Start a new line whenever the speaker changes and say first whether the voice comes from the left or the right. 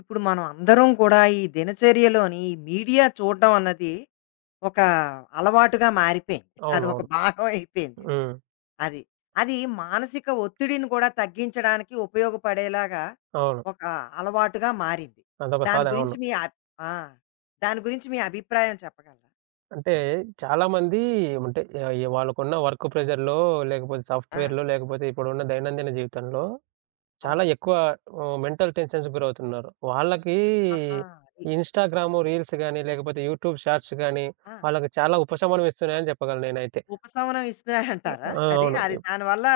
left: ఇప్పుడు మనం అందరం కూడా ఈ దినచర్యలోని ఈ మీడియా చూడడం అన్నది ఒక అలవాటుగా మారిపోయింది. అది ఒక
right: అవునవును.
left: భాగం అయిపోయింది అది.
right: హ్మ్.
left: అది. అది మానసిక ఒత్తిడిని కూడా తగ్గించడానికి ఉపయోగపడేలాగా
right: అవును.
left: ఒక అలవాటుగా మారింది.
right: అదొక
left: దాని
right: సాధన.
left: గురించి
right: అవును.
left: మీ అబ్ ఆ! దాని గురించి మీ అభిప్రాయం చెప్పగలరా?
right: అంటే చాలామంది అంటే ఈ వాళ్ళకున్న వర్క్ ప్రెషర్‌లో లేకపోతే
left: ఆ!
right: సాఫ్ట్‌వేర్‌లో లేకపోతే ఇప్పుడున్న దైనందిన జీవితంలో చాలా
left: అవును.
right: ఎక్కువ మెంటల్ టెన్షన్స్‌కి గురవుతున్నారు. వాళ్ళకి
left: ఆహా! అది.
right: ఇన్‌స్టాగ్రాము రీల్స్ గాని, లేకపోతే యూట్యూబ్ షార్ట్స్ గాని
left: ఆ!
right: వాళ్ళకి చాలా ఉపశమనం ఇస్తున్నాయని చెప్పగలను నేనైతే.
left: ఉపశమనం ఇస్తున్నాయంటారా?
right: ఆ!
left: అది. అది
right: అవును.
left: దానివల్ల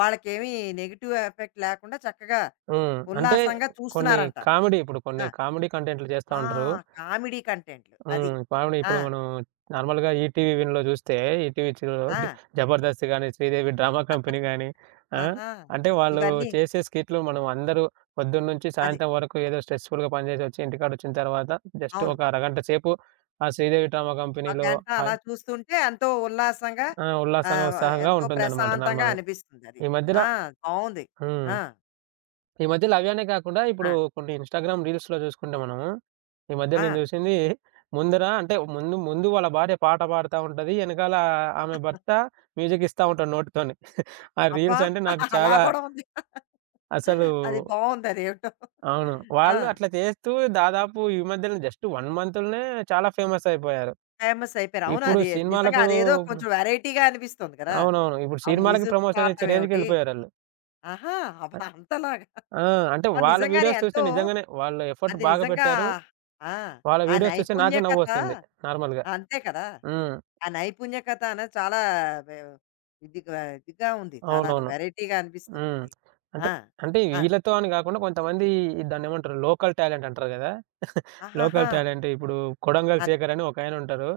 left: వాళ్ళకేమి నెగెటివ్ ఎఫెక్ట్ లేకుండా చక్కగా
right: హ్మ్. అంటే
left: ఉల్లాసంగా
right: కొన్ని
left: చూస్తున్నారంటారు. ఆ!
right: కొన్ని కామెడీ కంటెంట్‌లు చేస్తా
left: ఆ!
right: ఉంటారు.
left: కామెడీ కంటెంట్‌లు. అది.
right: హ్మ్. మామూలుగా
left: ఆ!
right: ఇప్పుడు మనం నార్మల్‌గా ఈటీవీ విన్‌లో చూస్తే, ఈటీవీ చిలో డి
left: ఆ!
right: 'జబర్దస్త్' గాని, 'శ్రీదేవి డ్రామా కంపెనీ' గాని. ఆ!
left: ఆహా!
right: అంటే వాళ్ళు
left: ఇవన్నీ
right: చేసే స్కిట్‌లు మనం అందరూ పొద్దున్నుంచి
left: అది.
right: సాయంత్రం వరకు ఏదో స్ట్రెస్‌ఫుల్‌గా పనిచేసి వచ్చి ఇంటికాడొచ్చిన తర్వాత జస్ట్
left: అవును.
right: ఒక అరగంట సేపు ఆ 'శ్రీదేవి డ్రామా
left: ఒక
right: కంపెనీలో'
left: గంట అలా
right: హాయ్
left: చూస్తుంటే ఎంతో ఉల్లాసంగా
right: ఆ! ఉల్లాసంగా,
left: ఆహ్,
right: ఉత్సాహంగా
left: ఎంతో
right: ఉంటుందన్నమాట
left: ప్రశాంతంగా
right: నార్మల్‌గా.
left: అనిపిస్తుందది.
right: ఈ మధ్యల
left: ఆ! బావుంది.
right: హ్మ్.
left: ఆ!
right: ఈ మధ్య లవ్యానే కాకుండా
left: ఆ!
right: ఇప్పుడు కొన్ని ఇన్‌స్టాగ్రామ్ రీల్స్‌లో చూసుకుంటే మనము, ఈ మధ్య
left: ఆ!
right: నేను చూసింది ముందర అంటే ముందు ముందు వాళ్ళ భార్య పాట పాడుతా ఉంటది. ఎనకాల ఆమె భర్త మ్యూజిక్ ఇస్తా ఉంటాడు నోటితోని. ఆ
left: అబ్బా!
right: రీల్స్ అంటే నాకు
left: అలా
right: చాలా
left: కూడా ఉంది.
right: అసలు
left: అది బావుందదేవిటో.
right: అవును. వాళ్ళు
left: ఆ!
right: అట్లా చేస్తూ దాదాపు ఈ మధ్యనే జస్ట్ 1 మంత్‌లోనే చాలా ఫేమస్ అయిపోయారు.
left: ఫేమస్ అయిపోయారు. అవును.
right: ఇప్పుడు
left: అది నిజంగా
right: సినిమాలకు
left: అదేదో కొంచెం వెరైటీగా అనిపిస్తుంది కదా!
right: అవునవును. ఇప్పుడు
left: ఆ
right: సినిమాలకి
left: మ్యూజిక్
right: ప్రమోషన్ ఇచ్చే
left: పాడటం ఏమిటి?
right: రేంజ్‌కెళ్ళిపోయారాళ్ళు.
left: ఆహా! అబ్బా! అంతలాగా.
right: ఆ! అంటే
left: ఆ!
right: వాళ్ళ
left: నిజంగానే
right: వీడియోస్ చూస్తే
left: ఎంతో
right: నిజంగానే వాళ్ళు ఎఫర్ట్
left: అది
right: బాగా
left: నిజంగా
right: పెట్టారు.
left: ఆ!
right: వాళ్ళ
left: ఆ
right: వీడియోస్ చూసి నాకే
left: నైపుణ్యకత
right: నవ్వొస్తుంది నార్మల్‌గా.
left: అంతే కదా!
right: హ్మ్.
left: ఆ నైపుణ్యకత అనేది చాలా వె ఇదిగా ఇదిగా ఉంది. చాలాను
right: అవునవును.
left: వెరైటీగా అనిపిస్తుంది
right: హ్మ్.
left: అది.
right: అంటే,
left: ఆ!
right: అంటే
left: ఆ!
right: వీళ్ళతో అని గాకుండా కొంతమంది దాన్నేమంటారు లోకల్ టాలెంట్ అంటారు గదా!
left: ఆహాహా!
right: లోకల్ టాలెంట్ ఇప్పుడు కొడంగల్
left: అది.
right: శేఖర్ అని ఒకాయనుంటారు.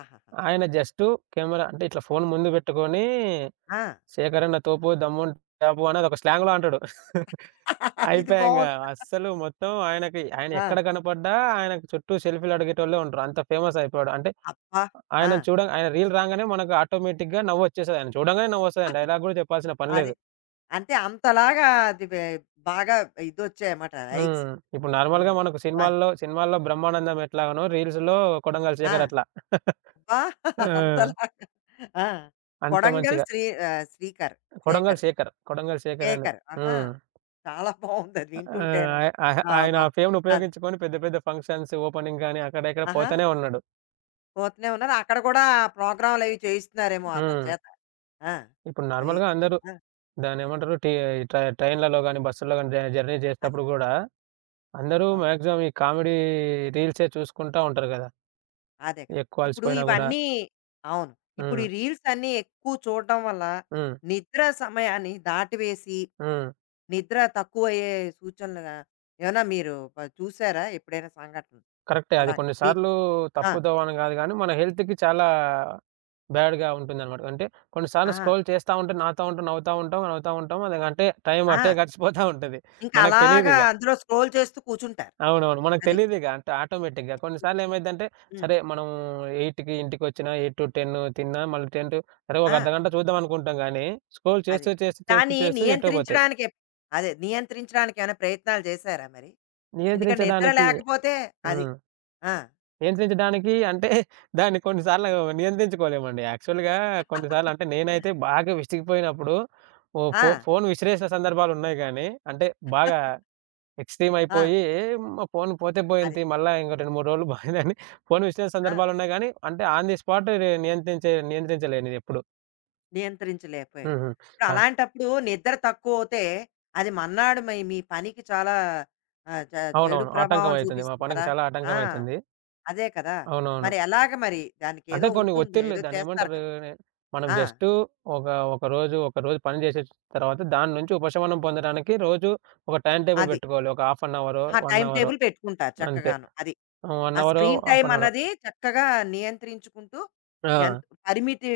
left: ఆహాహా!
right: ఆయన జస్ట్ కెమెరా అంటే ఇట్లా ఫోన్ ముందు పెట్టుకొని
left: ఆ!
right: "శేఖర్ అన్న తోపు, దమ్ముంటే ఆపు" అని అదొక స్లాంగ్‌లో అంటాడు.
left: ఇది
right: అయిపాయింగ.
left: బావుంది.
right: అస్సలు మొత్తం ఆయనకి ఆయన ఎక్కడ
left: ఆ!
right: కనపడ్డా ఆయనకి చుట్టూ సెల్ఫీ‌లు అడిగేటోళ్ళే ఉంటారు. అంత ఫేమస్ అయిపోయాడు. అంటే
left: అబ్బా! ఆ!
right: ఆయనను చూడంగా ఆయన రీల్ రాంగానే మనకు ఆటోమేటిక్‌గా నవ్వొచ్చేస్తది. ఆయన చూడంగానే నవ్వొస్తదండి. డైలాగ్ గూడా చెప్పాల్సిన పని
left: అది.
right: లేదు.
left: అంటే అంతలాగా అది బె బాగా ఇదొచ్చాయన్నమాట లైక్స్.
right: హ్మ్. ఇప్పుడు
left: ఆ!
right: నార్మల్‌గా మనకు
left: వా
right: సినిమాల్లో, సినిమాల్లో 'బ్రహ్మానందం' ఎట్లాగనో రీల్స్‌లో 'కొడంగల్ శేఖర్'
left: ఆ!
right: అట్లా.
left: అబ్బా!
right: ఆ!
left: అంతలాగా ఆ!
right: అంత
left: కొడంగల్
right: మంచిగా.
left: శ్రీ ఆహ్,
right: 'కొడంగల్
left: శేఖర్.
right: శేఖర్' 'కొడంగల్ శేఖర్' అని.
left: శేఖర్. ఆహా!
right: హ్మ్.
left: చాలా బావుందది
right: ఆ!
left: వింటుంటేను. ఆ!
right: ఆయన ఆ ఫేమ్‌ని
left: అది.
right: ఉపయోగించుకొని పెద్ద పెద్ద ఫంక్షన్స్, ఓపెనింగ్ గాని అక్కడ ఇక్కడ
left: ఆహా!
right: పోతనే ఉన్నాడు.
left: పోతూనే ఉన్నారు. అక్కడ కూడా ప్రోగ్రామ్‌లవి చేయిస్తున్నారేమో అతని
right: హ్మ్.
left: చేత. ఆ!
right: ఇప్పుడు
left: అది.
right: నార్మల్‌గా అందరూ
left: ఆ!
right: దాన్నేమంటారు టీ ట్రై ట్రైన్‌లలో గాని, బస్సుల్లో గాని జర్నీ
left: అది.
right: చేసేటప్పుడు గూడా అందరూ
left: ఆ!
right: మాక్సిమం ఈ కామెడీ రీల్సే చూసుకుంటా ఉంటారు గదా!
left: అదే కదా!
right: ఎక్కువ
left: ఇప్పుడు
right: అలసిపోయినా గూడా.
left: ఇవన్నీ అవును. ఇప్పుడు ఈ
right: హ్మ్.
left: రీల్స్ అన్నీ ఎక్కువ చూడడం వల్ల
right: హ్మ్.
left: నిద్ర సమయాన్ని దాటివేసి,
right: హ్మ్.
left: నిద్ర తక్కువయ్యే సూచనలుగా ఏమన్నా మీరు చూసారా ఎప్పుడైనా సంఘటనలు?
right: కరెక్టే. అది
left: అలాగా
right: కొన్ని
left: మీ
right: సార్లు
left: ఆ!
right: తప్పు దోవని గాదు గానీ, మన హెల్త్‌కి చాలా బ్యాడ్‌గా ఉంటుందనమాట. అంటే కొన్ని సార్లు
left: ఆ!
right: స్క్రోల్ చేస్తా ఉంటే నాతా ఉంటాం, నవ్వుతా ఉంటాం. అది అంటే టైం అట్టే
left: ఆ!
right: గడిచిపోతా ఉంటది.
left: ఇంకా
right: మనకు
left: అలాగా
right: తెలీదిగ.
left: అందులో స్క్రోల్ చేస్తూ కూర్చుంటారు.
right: అవునవును. మనకు
left: అది.
right: తెలీదిగ. అంటే ఆటోమేటిక్‌గా. కొన్ని సార్లు ఏమైద్దంటే,
left: హ్మ్.
right: సరే మనం 8కి ఇంటికొచ్చినా, 8-10 తిన్నా, మళ్ళీ 10 టు సరే ఒక
left: ఆ!
right: అర్ధగంట చూద్దాం అనుకుంటాం గానీ, స్క్రోల్
left: అది.
right: చేస్తూ, చేస్తూ, చేస్తూ,
left: దాన్ని
right: చేస్తూ ఎటో పోతాయి.
left: నియంత్రించడానికి ఎప్ అదే నియంత్రించడానికి ఏమైనా ప్రయత్నాలు చేశారా మరి? ఎందుకంటే నిద్ర
right: నియంత్రించడానికి
left: లేకపోతే అది.
right: హ్మ్.
left: ఆ!
right: నియంత్రించడానికి అంటే దాన్ని కొన్ని సార్లు నియంత్రించుకోలేమండి. యాక్చువల్‌గా కొన్ని సార్లు అంటే నేనైతే బాగా విసిగిపోయినప్పుడు ఓ ఫో
left: ఆ!
right: ఫోను విసిరేసిన సందర్భాలున్నాయి గానీ, అంటే బాగా ఎక్స్‌ట్రీమ్
left: ఆ!
right: అయిపోయి మా ఫోను పోతే
left: అది.
right: పోయింది. మళ్ళా ఇంకో 2, 3 రోజులు పోయిందని ఫోను విసిరేసిన
left: ఆ!
right: సందర్భాలున్నాయి గానీ, అంటే ఆన్ ది స్పాట్ రే నియంత్రించలేనిదెప్పుడు.
left: నియంత్రించలేకపోయారు.
right: హుహు.
left: ఇప్పుడు
right: ఆ!
left: అలాంటప్పుడు నిద్ర తక్కువవుతే అది మన్నాడు మి మీ పనికి చాలా ఆహ్, చ చెడు
right: అవునవును.
left: ప్రభావం
right: ఆటంకం అయితుంది. మా
left: చూపిస్తుంది
right: పనికి
left: కదా!
right: చాలా
left: ఆ!
right: ఆటంకం అయితుంది.
left: అదే కదా!
right: అవునవును.
left: మరి ఎలాగ మరి?
right: అంటే
left: దానికేదో
right: కొన్ని
left: ఉంటుంది.
right: ఒత్తిళ్ళు
left: ఏదో చేస్తారు
right: దాన్నేమంటారు?
left: కదా!
right: నే మనం
left: ఆ!
right: జస్ట్ ఒక, ఒక రోజు పని చేసిన తర్వాత దాని నుంచి ఉపశమనం పొందడానికి రోజు ఒక టైమ్ టేబుల్
left: అది.
right: పెట్టుకోవాలి. ఒక హాఫ్ అన్ అవరో,
left: ఆ
right: 1
left: టైమ్
right: అవరో
left: టేబుల్ పెట్టుకుంటారు
right: అంతే.
left: చక్కగాను. అది.
right: 1
left: ఆ
right: అవరో,
left: స్క్రీన్
right: హాఫ్
left: టైమ్
right: అన్ అవరో.
left: అన్నది చక్కగా నియంత్రించుకుంటూ
right: ఆ!
left: ఎంత పరిమితి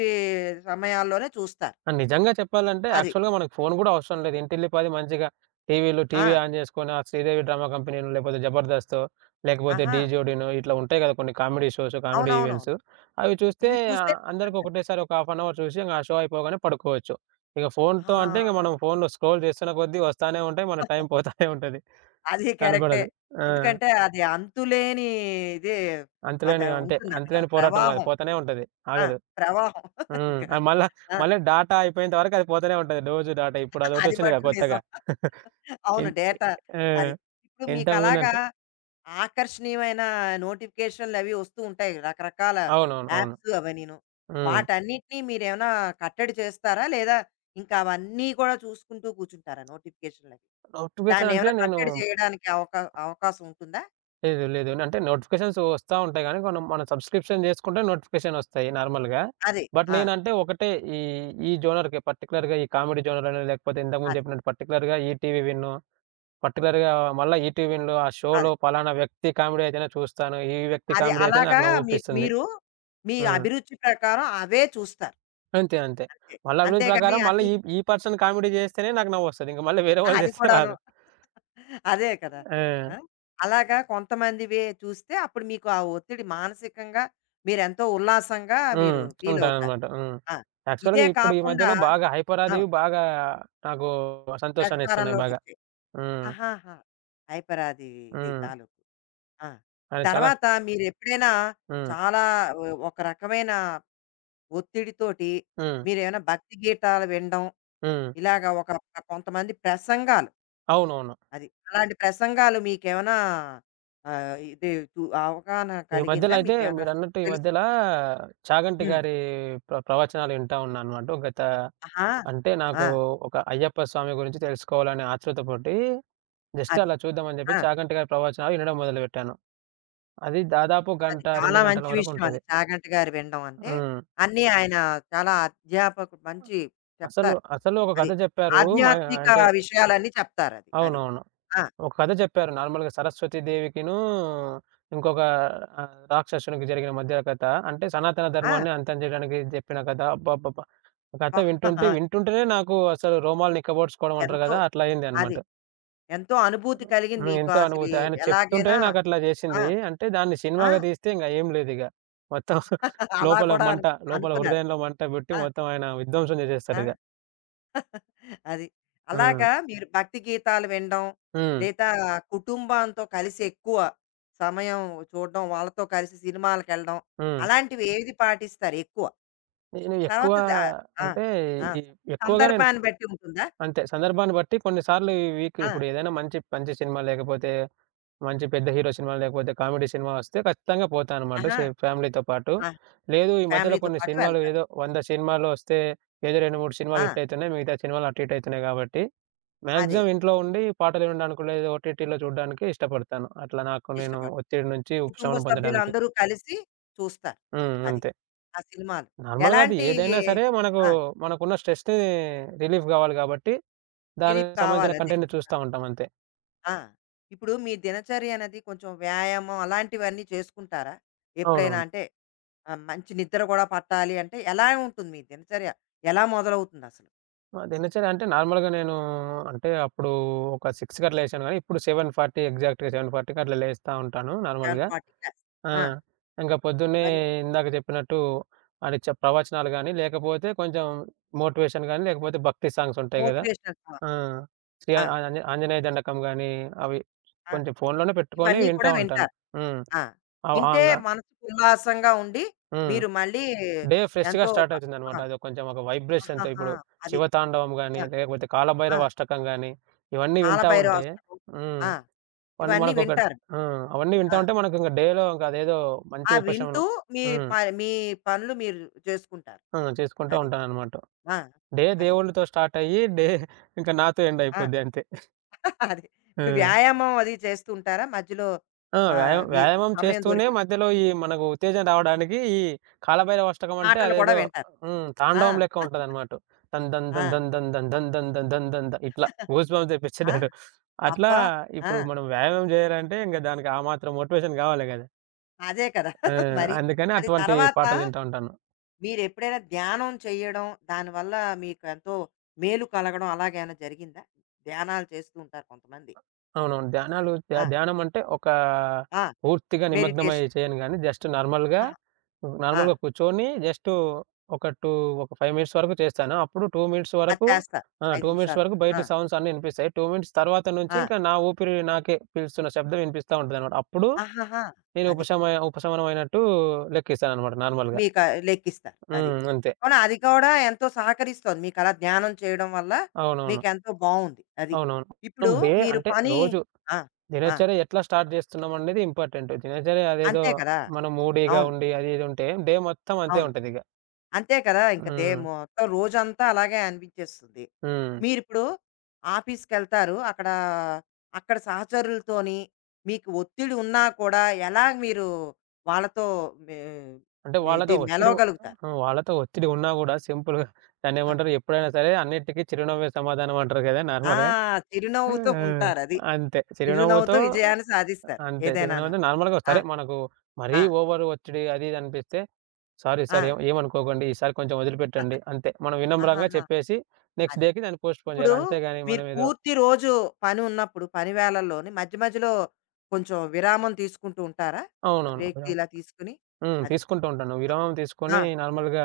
left: సమయాల్లోనే చూస్తారు.
right: ఆ! నిజంగా చెప్పాలంటే
left: అది.
right: యాక్చువల్‌గా మనకు ఫోను గూడా అవసరం లేదు. ఇంటిల్లిపాది మంచిగా
left: ఆ!
right: టీవీ ఆన్ జేసుకొని ఆ శ్రీదేవి డ్రామా కంపెనీనో, లేకపోతే జబర్దస్తో, లేకపోతే
left: ఆహా!
right: డీ జోడీనో ఇట్లా ఉంటాయి గదా! కొన్ని కామెడీ షోస్, కామెడీ
left: అవునవును.
right: ఈవెంట్స్. అవి చూస్తే
left: ఇవి చూస్తే
right: అందరికి
left: చూస్తుంటారు.
right: ఒకటేసారి ఒక హాఫ్ అన్ అవర్ చూసి ఇంగ ఆ షో అయిపోగానే పడుకోవచ్చు. ఇక
left: ఆ!
right: ఫోనుతో అంటే ఇంక మనం ఫోనులో స్క్రోల్ చేస్తున్న కొద్దీ వస్తానే ఉంటాయి. మన టైం పోతానే ఉంటది.
left: అది కరెక్టే.
right: కనపడదు. ఆ!
left: ఎందుకంటే అది అంతులేని ఇది అది
right: అంతులేని అంటే
left: ఉంటుందక్కడ.
right: అంతులేని పోరాటం గాదు.
left: ప్రవాహం అది.
right: పోతానే ఉంటది.
left: ఆ!
right: ఆగదు.
left: ప్రవాహం.
right: హ్మ్.
left: ఇంకా
right: ఆ!
left: ఆ!
right: మళ్ళీ డాటా అయిపోయేంత వరకు అది పోతూనే ఉంటది. రోజు డాటా. ఇప్పుడు
left: అది
right: అదొకటొచ్చిందిగా
left: మట్టుకు
right: కొత్తగా.
left: నిజం. అవును.
right: ఇంత్
left: డేటా
right: ఆ!
left: అది. ఇప్పుడు మీకలాగా
right: ఇంతకుముందంటే
left: ఆకర్షణీయమైన నోటిఫికేషన్‌లవి వస్తూ ఉంటాయి. రకరకాల
right: అవునవును. అవును.
left: యాప్స్ అవన్నీను.
right: హ్మ్.
left: వాటన్నిటిని మీరేమైనా కట్టడి చేస్తారా? లేదా ఇంకా అవన్నీ కూడా చూసుకుంటూ కూర్చుంటారా నోటిఫికేషన్‌లవి?
right: నోటిఫికేషన్ అంటే
left: దాన్నేమైనా
right: నేను
left: కట్టడి చేయడానికి అవకాశం ఉంటుందా?
right: లేదు, లేదు. అంటే నోటిఫికేషన్స్ వస్తా ఉంటాయి గానీ, మనం మనం సబ్‌స్క్రిప్షన్ జేసుకుంటే నోటిఫికేషన్ వస్తాయి నార్మల్‌గా.
left: అది.
right: బట్
left: ఆ!
right: నేనంటే ఒకటే ఈ, ఈ జోనర్‌కే పర్టిక్యులర్‌గా ఈ కామెడీ జోనర్ అనో, లేకపోతే ఇంతకుముందు
left: అది.
right: చెప్పినట్టు పర్టిక్యులర్‌గా ఈటీవీ విన్ను, పర్టిక్యులర్‌గా మళ్ళా ఈటీవీ విన్‌లో ఆ
left: అది.
right: షోలో పలానా వ్యక్తి కామెడీ అయితేనే చూస్తాను. ఈ వ్యక్తి
left: అది
right: కామెడీ అయితేనే
left: అలాగా
right: నాకు
left: మీకు
right: నవ్వొప్పిస్తుంది.
left: మీరు మీ
right: హ్మ్.
left: అభిరుచి ప్రకారం అవే చూస్తారు.
right: అంతే.
left: అంతే.
right: మళ్ళా అభిరుచి
left: అంతేగాని
right: ప్రకారం మళ్ళీ
left: అన్నీ
right: ఈ ఈ పర్సన్ కామెడీ జేస్తేనే నాకు నవ్వొస్తది. ఇంక మళ్ళీ వేరే వాళ్ళు
left: అది
right: చేస్తే
left: కూడాను.
right: రాదు.
left: అదే కదా!
right: ఆ!
left: ఆ! అలాగా కొంతమందివే చూస్తే అప్పుడు మీకు ఆ ఒత్తిడి మానసికంగా మీరెంతో ఉల్లాసంగా మీరు
right: హ్మ్.
left: ఫీలవుతారు.
right: ఉంటాననమాట. హ్మ్.
left: ఆ!
right: యాక్చువల్‌గా
left: ఇదే
right: ఇప్పుడు ఈ
left: కాకుండా
right: మధ్యలో బాగా 'హైపర్'
left: ఆ!
right: అది బాగా నాకు సంతోషాన్నిస్తున్నాయి బాగా.
left: ప్రచారంలోకొచ్చాయి.
right: హ్మ్.
left: ఆహాహా! హైపరాది ఇది
right: హ్మ్.
left: తాలూకు. ఆ!
right: అది చాలా
left: తర్వాత మీరెప్పుడైనా
right: హ్మ్.
left: చాలా ఒక రకమైన ఒత్తిడితోటి
right: హ్మ్.
left: మీరేమైనా భక్తి గీతాలు వినడం
right: హ్మ్.
left: ఇలాగ ఒక కొంతమంది ప్రసంగాలు
right: అవునవును.
left: అది. అలాంటి ప్రసంగాలు మీకేమైనా ఆహ్, ఇది టు అవగాహన
right: ఈ
left: కలిగిందా?
right: మధ్యలో అయితే
left: మీకేమైనా
right: మీరన్నట్టు ఈ
left: తెలుసు.
right: మధ్యలా 'చాగంటి'
left: హ్మ్.
right: గారి ప్రవచనాలు వింటా ఉన్నాననమాట.
left: ఆహా!
right: అంటే
left: ఆ!
right: నాకు ఒక అయ్యప్ప స్వామి గురించి తెలుసుకోవాలనే ఆతృతతోటి జస్ట్
left: అది.
right: అలా చూద్దామని చెప్పి
left: ఆ!
right: 'చాగంటి' గారి ప్రవచనాలు వినడం మొదలుపెట్టాను. అది దాదాపు
left: అది
right: గంట,
left: చాలా
right: 2 గంటల
left: మంచి విషయం అది.
right: వరకుంటది.
left: 'చాగంటి' గారు వినడం అంటే,
right: హ్మ్.
left: అన్నీ ఆయన చాలా అధ్యాపకుడు మంచి చెప్తారు.
right: అసలు ఒక
left: అది.
right: కథ చెప్పారు. మా
left: ఆధ్యాత్మిక
right: అంటే
left: విషయాలన్నీ చెప్తారది. అది. అది
right: అవునవును.
left: ఆ!
right: ఒక కథ చెప్పారు నార్మల్‌గా 'సరస్వతి దేవికిను' ఇంకొక రాక్షసునికి జరిగిన మధ్య కథ. అంటే సనాతన
left: ఆ!
right: ధర్మాన్ని అంతం చేయడానికి చెప్పిన కథ. అబ్బబ్బబ్బా! ఆ కథ
left: అబ్బా!
right: వింటుంటేనే నాకు అసలు రోమాలు నిక్కబొడుచుకోవడం అంటారు
left: ఎంతో
right: కదా! అట్లా
left: అది.
right: అయిందనమాట.
left: ఎంతో అనుభూతి కలిగింది
right: హ్మ్.
left: మీకు
right: ఎంతో
left: అసలు
right: అనుభూతి. ఆయన
left: ఎలాగైనా
right: చెప్తుంటేనే నాకట్లా
left: ఆ!
right: జేసింది. అంటే దాన్ని
left: ఆ!
right: సినిమాగా తీస్తే ఇంగ ఏం లేదిగ. మొత్తం
left: అలా
right: లోపల
left: కూడా అను
right: మంట, లోపల
left: అనుకున్నారు.
right: హృదయంలో మంట బెట్టి
left: ఆ!
right: మొత్తం ఆయన విధ్వంసం
left: ఆ!
right: జేసేస్తారిగ.
left: అది.
right: హ్మ్.
left: అలాగా మీరు భక్తి గీతాలు వినడం,
right: హ్మ్.
left: లేదా కుటుంబంతో కలిసి ఎక్కువ సమయం చూడడం, వాళ్ళతో కలిసి సినిమాలకెళ్ళడం,
right: హ్మ్.
left: అలాంటివి ఏది పాటిస్తారు ఎక్కువ?
right: నేను ఎక్కువ
left: తర్వాత ద ఆ!
right: అంటే
left: ఆ!
right: ఈ ఎక్కువగా నేను
left: సందర్భాన్ని బట్టి ఉంటుందా?
right: అంతే సందర్భాన్ని బట్టి కొన్ని సార్లు ఈ వీక్
left: ఆ!
right: ఇప్పుడు ఏదైనా మంచి సినిమా లేకపోతే మంచి పెద్ద హీరో సినిమా లేకపోతే కామెడీ సినిమా వస్తే ఖచ్చితంగా పోతానన్నమాట.
left: ఆహా!
right: సే ఫ్యామిలీతో పాటు.
left: ఆ!
right: లేదు ఈ మధ్యలో
left: ఫ్యామిలీతో
right: కొన్ని
left: పాటు
right: సినిమాలు
left: వెళ్తారు.
right: ఏదో 100 సినిమాలు వస్తే ఏదో 2, 3 సినిమాలు
left: ఆ!
right: హిట్ అయితున్నాయి. మిగతా సినిమాలు అటు ఇటు అయితున్నాయి కాబట్టి
left: అదే.
right: మాక్సిమం ఇంట్లో ఉండి పాటలు వినడానికి లేదా ఓటీటీలో చూడడానికి ఇష్టపడతాను. అట్లా నాకు నేను
left: ఇష్టపడతారు.
right: ఒత్తిడి నుంచి
left: ఈ కుటుంబ
right: ఉపశమనం పొందడానికి.
left: సభ్యులందరూ కలిసి చూస్తారు.
right: హ్మ్.
left: అది.
right: అంతే.
left: ఆ సినిమాలు.
right: నార్మల్‌గా అది
left: ఎలాంటి
right: ఏదైనా సరే మనకు
left: ఆ!
right: మనకున్న స్ట్రెస్‌ని రిలీఫ్ కావాలి కాబట్టి
left: రిలీఫ్
right: దానికి
left: కావాలి.
right: సంబంధించిన
left: అదే.
right: కంటెంట్ చూస్తా ఉంటాం అంతే.
left: ఆ! ఇప్పుడు మీ దినచర్య అనేది కొంచెం వ్యాయామం అలాంటివన్నీ చేసుకుంటారా?
right: అవును.
left: ఎప్పుడైనా అంటే ఆహ్, మంచి నిద్ర గూడా పట్టాలి అంటే ఎలా ఉంటుంది మీ దినచర్య? ఎలా మొదలవుతుందసలు?
right: ఆ! దినచర్య అంటే నార్మల్‌గా నేను అంటే అప్పుడు ఒక 6కి అట్లా లేచాను గానీ, ఇప్పుడు 7:40 ఎగ్జాక్ట్‌గా 7:40కి అట్లా లేస్తా ఉంటాను నార్మల్‌గా.
left: 7:40 క్లాస్.
right: ఆ!
left: ఆ!
right: ఇంక పొద్దున్నే
left: మరి
right: ఇందాక చెప్పినట్టు అది చ ప్రవచనాలు గానీ, లేకపోతే కొంచెం మోటివేషన్ గానీ, లేకపోతే భక్తి సాంగ్స్ ఉంటాయి గదా!
left: Motivational song.
right: ఆ! శ్రీ ఆ
left: ఆ!
right: ఆంజ ఆంజనేయ దండకం గానీ, అవి
left: ఆ!
right: కొంచెం ఫోన్‌లోనే పెట్టుకొని
left: ఇవన్నీ
right: వింటా
left: కూడా
right: ఉంటాను.
left: వింటారు.
right: హ్మ్.
left: ఆ!
right: అవ్
left: వింటే
right: ఆంగా
left: మనసుకు ఉల్లాసంగా ఉండి
right: హ్మ్.
left: మీరు మళ్ళీ
right: డే ఫ్రెష్‌గా
left: ఎంతో
right: స్టార్ట్ అవుతుందనమాట.
left: ఆ!
right: అది కొంచెం ఒక వైబ్రేషన్‌తో
left: ఆహాహా!
right: ఇప్పుడు
left: అది.
right: శివతాండవం గాని,
left: ఆ!
right: లేకపోతే
left: ఆ!
right: కాలభైరవ అష్టకం గాని, ఇవన్నీ వింటా
left: కాలభైరవ
right: ఉంటే
left: అష్టకం.
right: హ్మ్.
left: ఆ! ఇవన్నీ
right: మనకొక
left: వింటారు.
right: హ్మ్. అవన్నీ వింటా
left: ఆ!
right: ఉంటే మనకింక డేలో ఇంక అదేదో మంచి
left: ఆ! వింటూ
right: ఉపశమనం.
left: మీ
right: హ్మ్.
left: ప మీ పనులు మీరు చేసుకుంటారు.
right: హ్మ్. చేసుకుంటా
left: అది.
right: ఉంటాననమాట.
left: ఆ!
right: డే
left: అది.
right: దేవుళ్ళతో స్టార్ట్ అయ్యి, డే ఇంక నాతో ఎండ్
left: ఆ!
right: అయిపోద్ది అంతే.
left: అది. ఇప్పుడు
right: హ్మ్.
left: వ్యాయామం అది చేస్తూ ఉంటారా? మధ్యలో
right: ఆ!
left: ఆహ్,
right: వ్యాయామం
left: మీ
right: వ్యాయామం
left: సమయం
right: చేస్తూనే
left: దొరికిన
right: మధ్యలో ఈ మనకు ఉత్తేజం రావడానికి ఈ కాలభైరవ అష్టకం అంటే
left: పాటలు కూడా
right: అదేదో
left: వింటారు.
right: హ్మ్.
left: ఆ!
right: తాండవం లెక్క ఉంటదనమాట. దన్ దన్
left: ఆ!
right: దన్ దన్ దన్ దన్ దన్ దన్ దన్ దన్ దన్ ద ఇట్లా గూస్ బంప్స్
left: ఆ!
right: తెప్పిచ్చేటట్టు. అట్లా
left: అబ్బా! ఆ!
right: ఇప్పుడు మనం వ్యాయామం జేయాలంటే ఇంక దానికి ఆ మాత్రం మోటివేషన్ గావాలి గదా!
left: అదే కదా!
right: ఆ!
left: మరి.
right: అందుకని
left: అది
right: అటువంటి
left: తర్వాత
right: పాటలింటా ఉంటాను.
left: మీరెప్పుడైనా ధ్యానం చేయడం, దానివల్ల మీకు ఎంతో మేలు కలగడం అలాగేమైనా జరిగిందా? ధ్యానాలు చేస్తూ ఉంటారు కొంతమంది.
right: అవునవును. ధ్యానాలు ధ్యా
left: ఆ!
right: ధ్యానం అంటే ఒక
left: ఆ!
right: పూర్తిగా నిమగ్నమై
left: మెడిటేషన్.
right: చేయను గానీ, జస్ట్ నార్మల్‌గా,
left: ఆహా! ఆ!
right: నార్మల్‌గా కూర్చొని జస్ట్ ఒక 2 ఒక 5 మినిట్స్ వరకు చేస్తాను. అప్పుడు 2 మినిట్స్
left: అది
right: వరకు
left: చేస్తారు.
right: ఆ!
left: 5
right: 2 మినిట్స్
left: నిమిషాలు.
right: వరకు
left: ఆ!
right: బయటి సౌండ్స్ అన్నీ ఇనిపిస్తాయి. 2 మినిట్స్ తర్వాత నుంచి
left: ఆ!
right: ఇంకా నా ఊపిరి నాకే పీలుస్తున్న శబ్దం వినిపిస్తా ఉంటదనమాట. అప్పుడు
left: ఆహాహా!
right: నేను
left: అది.
right: ఉపశమనం అయినట్టు లెక్కిస్తాననమాట నార్మల్‌గా.
left: మీక లెక్కిస్తారు. అది.
right: హ్మ్. అంతే.
left: అవును. అది కూడా ఎంతో సహకరిస్తోంది. మీకలా ధ్యానం చేయడం వల్ల
right: అవునవును.
left: మీకెంతో బావుంది. అది.
right: అవునవును.
left: ఇప్పుడు
right: మొత్తం డే
left: మీరు
right: అంటే
left: పని
right: రోజు
left: ఆ! ఆ!
right: దినచర్య ఎట్లా స్టార్ట్ చేస్తున్నాం అనేది ఇంపార్టెంట్. దినచర్య అదేదో
left: అంతే కదా!
right: మనం మూడీగా
left: అవును.
right: ఉండి అది ఇది ఉంటే డే మొత్తం అంతే
left: అవును.
right: ఉంటదిక.
left: అంతే కదా! ఇంక దే
right: హ్మ్.
left: మొత్తం రోజంతా అలాగే అనిపించేస్తుంది.
right: హ్మ్.
left: మీరిప్పుడు ఆఫీస్‌కెళ్తారు. అక్కడ, అక్కడ సహచరులతోని మీకు ఒత్తిడి ఉన్నా కూడా ఎలా మీరు వాళ్ళతో మే
right: అంటే
left: మే ఇది
right: వాళ్ళతో ఒత్తిడి
left: మెలవగలుగుతారు?
right: హ్మ్. వాళ్ళతో ఒత్తిడి ఉన్నా గూడా సింపుల్‌గా
left: ఆ!
right: దాన్నేమంటారు ఎప్పుడైనా సరే అన్నిటికి చిరునవ్వే సమాధానం అంటారు కదా!
left: ఆ!
right: నార్మల్‌గా.
left: చిరునవ్వుతో
right: హ్మ్.
left: ఉంటారది.
right: అంతే.
left: చిరునవ్వుతో
right: చిరునవ్వుతో
left: విజయాన్ని సాధిస్తారు
right: అంతే.
left: ఏదైనాను.
right: చిరునవ్వుతో నార్మల్‌గా
left: ఆ!
right: సరే మనకు
left: ఆ!
right: మరీ ఓవర్ ఒత్తిడి అది ఇది అనిపిస్తే సారీ
left: ఆ!
right: సార్ ఏమనుకోకండి. ఈసారి కొంచెం వదిలిపెట్టండి. అంతే. మనం వినమ్రంగా
left: ఆహాహా!
right: చెప్పేసి నెక్స్ట్
left: అది.
right: డేకి దాన్ని పోస్ట్‌పోన్
left: ఇప్పుడు
right: చేయాలి. అంతేగాని
left: మీరు
right: మనమేదో
left: పూర్తి రోజు పని ఉన్నప్పుడు, పని వేళల్లోని మధ్య మధ్యలో కొంచెం విరామం తీసుకుంటూ ఉంటారా?
right: అవునవును.
left: బ్రేక్
right: విరామం.
left: ఇలా తీసుకొని
right: హ్మ్.
left: అది.
right: తీసుకుంటూ ఉంటాను. విరామం
left: ఆ!
right: తీసుకొని నార్మల్‌గా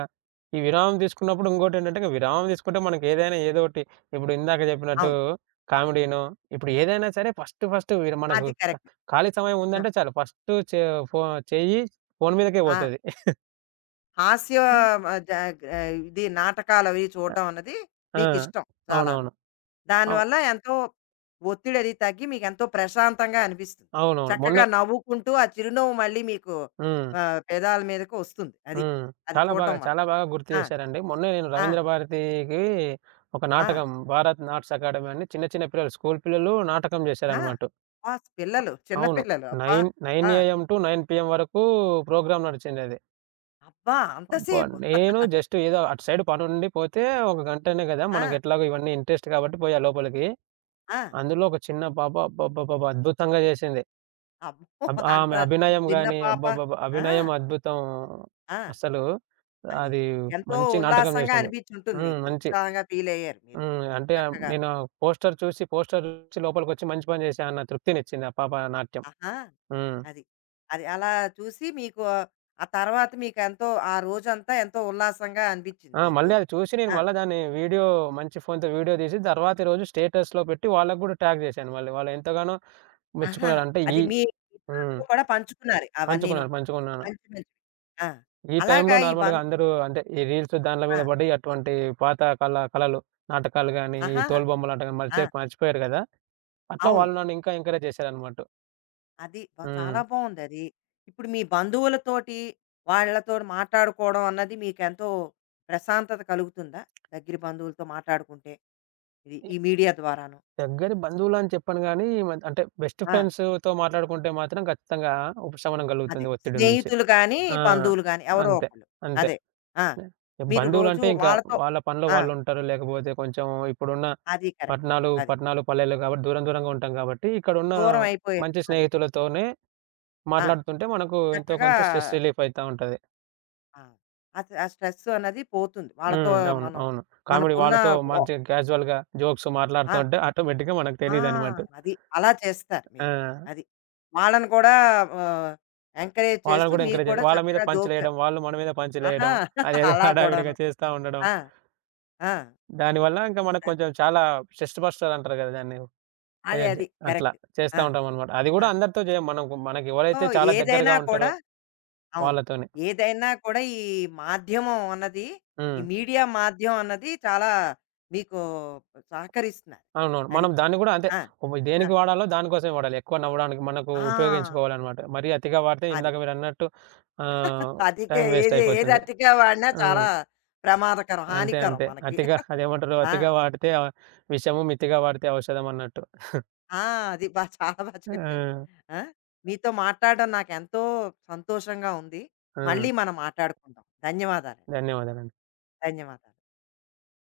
right: ఈ విరామం తీసుకున్నప్పుడు ఇంకోటేంటంటే, ఇక విరామం తీసుకుంటే మనకేదైనా ఏదో ఒకటి ఇప్పుడు ఇందాక చెప్పినట్టు
left: అవును.
right: కామెడీనో, ఇప్పుడు ఏదైనా సరే ఫస్ట్ ఫస్ట్ వీరు మనకు
left: అది కరెక్ట్.
right: ఖాళీ సమయం
left: ఆ!
right: ఉందంటే చాలు ఫస్ట్ చె ఫో చెయ్యి ఫోను మీదకే
left: ఆ!
right: పోతది.
left: హాస్య మ జ ఆహ్, ఇది నాటకాలవి
right: ఆ!
left: చూడడం అన్నది
right: ఆ!
left: మీకిష్టం చాలాను.
right: అవునవును. అవు
left: దానివల్ల ఎంతో ఒత్తిడది తగ్గి మీకెంతో ప్రశాంతంగా అనిపిస్తుంది.
right: అవునవును.
left: చక్కగా
right: మొన్నే
left: నవ్వుకుంటూ ఆ చిరునవ్వు మళ్ళీ మీకు
right: హ్మ్.
left: ఆహ్, పెదాల మీదకు వస్తుంది. అది.
right: హ్మ్.
left: అది చూడడం వల్ల.
right: చాలా బాగా గుర్తు
left: ఆ!
right: చేశారండి. మొన్నే నేను
left: ఆ!
right: రవీంద్ర భారతికి ఒక
left: ఆ!
right: నాటకం 'భారత్ నాట్స్ అకాడమీ' అని చిన్న చిన్న పిల్లలు స్కూల్ పిల్లలు నాటకం
left: ఆ!
right: చేశారన్నమాట.
left: అబ్బా! పిల్లలు చిన్న
right: అవును.
left: పిల్లలు. అబ్బా! ఆ!
right: 9 ఏఎం టు 9 పీఎం వరకు ప్రోగ్రామ్ నడిచిందది.
left: అబ్బా!
right: అబ్బా!
left: అంతసేపు.
right: నేను జస్ట్ ఏదో అటు సైడ్ పనుండి పోతే ఒక గంటనే గదా!
left: ఆ!
right: మనకెట్లాగో ఇవన్నీ ఇంట్రెస్ట్ కాబట్టి పోయా లోపలికి.
left: ఆ!
right: అందులో ఒక చిన్న పాప అబ్బబ్బబ్బబ్బా! అద్భుతంగా జేసింది.
left: అమ్మో! అంత
right: ఆమె అభినయం
left: చిన్న
right: గాని
left: పాప.
right: అబ్బబ్బబ్బా!
left: ఆ!
right: అభినయం అద్భుతం.
left: ఆ!
right: అసలు
left: అది.
right: అది
left: ఎంతో
right: మంచి నాటకం
left: ఉల్లాసంగా
right: జేసింది.
left: అనిపించుంటుంది
right: హ్మ్.
left: మీకు.
right: మంచి
left: ఉత్సాహంగా ఫీల్ అయ్యారు మీరు.
right: హ్మ్. అంటే
left: చక్కగాను.
right: నేను పోస్టర్ చూసి లోపలికొచ్చి మంచి పని జేశా అన్న తృప్తినిచ్చింది ఆ పాప నాట్యం.
left: ఆహా!
right: హ్మ్.
left: అది. అది అలా చూసి మీకు ఆ తర్వాత మీకెంతో ఆ రోజంతా ఎంతో ఉల్లాసంగా అనిపించింది
right: ఆ!
left: మీకు.
right: మళ్ళీ అది చూసి నేను
left: ఆ!
right: మళ్ళా దాన్ని వీడియో మంచి ఫోన్‌తో వీడియో తీసి తర్వాతి రోజు స్టేటస్‌లో పెట్టి వాళ్ళకి గూడా ట్యాగ్ చేశాను మళ్ళీ. వాళ్ళు ఎంతగానో
left: ఆహా!
right: మెచ్చుకున్నారు. అంటే
left: అది
right: ఈ
left: మీ మిత్రులతో
right: హ్మ్.
left: కూడా పంచుకున్నారు అవన్నీను.
right: పంచుకున్నాను.
left: మంచి మంచివి. ఆ!
right: ఈ టైంలో
left: అలాగా ఈ బం
right: నార్మల్‌గా అందరూ అంటే ఈ రీల్స్ దాన్ల మీద
left: ఆ!
right: పడి అటువంటి పాత కళలు, నాటకాలు గాని, ఈ
left: ఆహా!
right: తోలుబొమ్మలాట గాని
left: ఆ!
right: మర్చిపోయారు గదా! అట్లా
left: అవును.
right: వాళ్ళు నన్ను ఇంకా ఎంకరేజ్ చేశారనమాట.
left: అది బ
right: హ్మ్.
left: చాలా బావుందది. ఇప్పుడు మీ బంధువులతోటి, వాళ్ళతోటి మాట్లాడుకోవడం అన్నది మీకెంతో ప్రశాంతత కలుగుతుందా? దగ్గర బంధువులతో మాట్లాడుకుంటే, ఇది
right: ఈ
left: ఈ మీడియా ద్వారాను?
right: దగ్గరి బంధువులని చెప్పను గానీ మన్ అంటే బెస్ట్
left: ఆ!
right: ఫ్రెండ్స్‌తో మాట్లాడుకుంటే మాత్రం ఖచ్చితంగా ఉపశమనం
left: అదే.
right: కలుగుతుంది ఒత్తిడి నుంచి.
left: స్నేహితులు గానీ,
right: ఆ!
left: బంధువులు గానీ ఎవరో
right: అంతే.
left: ఒకళ్ళు.
right: అంతే.
left: అదే. ఆ! మీరు రోజు
right: బంధువులంటే ఇంకా
left: వాళ్ళతో
right: వాళ్ళ పనిలో
left: ఆ!
right: వాళ్ళుంటారు. లేకపోతే కొంచెం ఇప్పుడున్న
left: అది కరెక్ట్.
right: పట్టణాలు,
left: అది.
right: పట్టణాలు, పల్లెలు కాబట్టి దూరం దూరంగా ఉంటాం కాబట్టి ఇక్కడున్న
left: దూరం అయిపోయారు.
right: మంచి
left: అది.
right: స్నేహితులతోనే
left: ఆ!
right: మాట్లాడుతుంటే మనకు ఎంతో
left: చక్కగా
right: కొంత స్ట్రెస్ రిలీఫ్ అయితా ఉంటది.
left: ఆ! ఆ! ఆ స్ట్రెస్ అన్నది పోతుంది. వాళ్ళతో
right: హ్మ్. అవును.
left: మనం
right: అవును. కామెడీ
left: మనకున్న
right: వాళ్ళతో
left: ఒ
right: మంచిగా క్యాజువల్‌గా జోక్స్ మాట్లాడుతూ
left: ఆ!
right: ఉంటే ఆటోమేటిక్‌గా మనకు
left: ఆ!
right: తెలీదనమాట.
left: అది. అలా చేస్తారు మీరు.
right: ఆ!
left: అది. వాళ్ళని కూడా ఆహ్, ఎంకరేజ్
right: వాళ్ళని
left: చేస్తూ
right: గూడా
left: మీకు
right: ఎంకరేజ్ చేసి
left: కూడా
right: వాళ్ళ మీద
left: చక్కగా జోక్స్ అవి
right: పంచులేయడం, వాళ్ళు మన మీద
left: ఆహా!
right: పంచులేయడం, అదేదో
left: అలా కూడాను.
right: హడావిడిగా చేస్తా ఉండడం.
left: ఆ! ఆ!
right: దానివల్ల ఇంకా మనకు
left: అది.
right: కొంచెం చాలా స్ట్రెస్ బస్టర్ అంటారు గదా! దాన్ని.
left: అదే.
right: ఎనర్జీ.
left: అది.
right: అట్లా
left: కరెక్ట్.
right: చేస్తా
left: ఆ!
right: ఉంటామనమాట. అది
left: ఆ!
right: గూడా అందరితో జేయం.
left: సో,
right: మనకెవరైతే చాలా
left: ఏదైనా
right: దగ్గరగా
left: కూడా
right: ఉంటారో
left: అవును.
right: వాళ్ళతోనే.
left: ఏదైనా కూడా ఈ మాధ్యమం అన్నది, ఈ
right: హ్మ్.
left: మీడియా మాధ్యమం అన్నది చాలా మీకు సహకరిస్తున్నారు.
right: అవునవును.
left: అది.
right: మనం దాన్ని గూడా అంటే
left: ఆ! ఆ!
right: దేనికి వాడాలో దానికోసమే వాడాలి. ఎక్కువ నవ్వడానికి మనకు
left: ఆ!
right: ఉపయోగించుకోవాలనమాట. మరీ అతిగా వాడితే
left: అది.
right: ఇందాక మీరన్నట్టు ఆహ్,
left: అధికే
right: టైం వేస్ట్
left: ఏది ఏది
right: అయిపోతుంది.
left: అతిగా వాడినా
right: ఆ!
left: చాలా ప్రమాదకరం,
right: అంతే.
left: హానికరం
right: అంతే.
left: మనకి.
right: అతిగా అదేమంటారు
left: ఆ!
right: అతిగా వాడితే ఆ విషము, మితిగా వాడితే ఔషధం అన్నట్టు.
left: ఆ! అది బా చాలా బా చెప్పారు.
right: ఆ!
left: ఆ! మీతో మాట్లాడడం నాకెంతో సంతోషంగా ఉంది.
right: ఆ!
left: మళ్ళీ మనం మాట్లాడుకుందాం. ధన్యవాదాలండి.
right: ధన్యవాదాలండి.
left: ధన్యవాదాలు.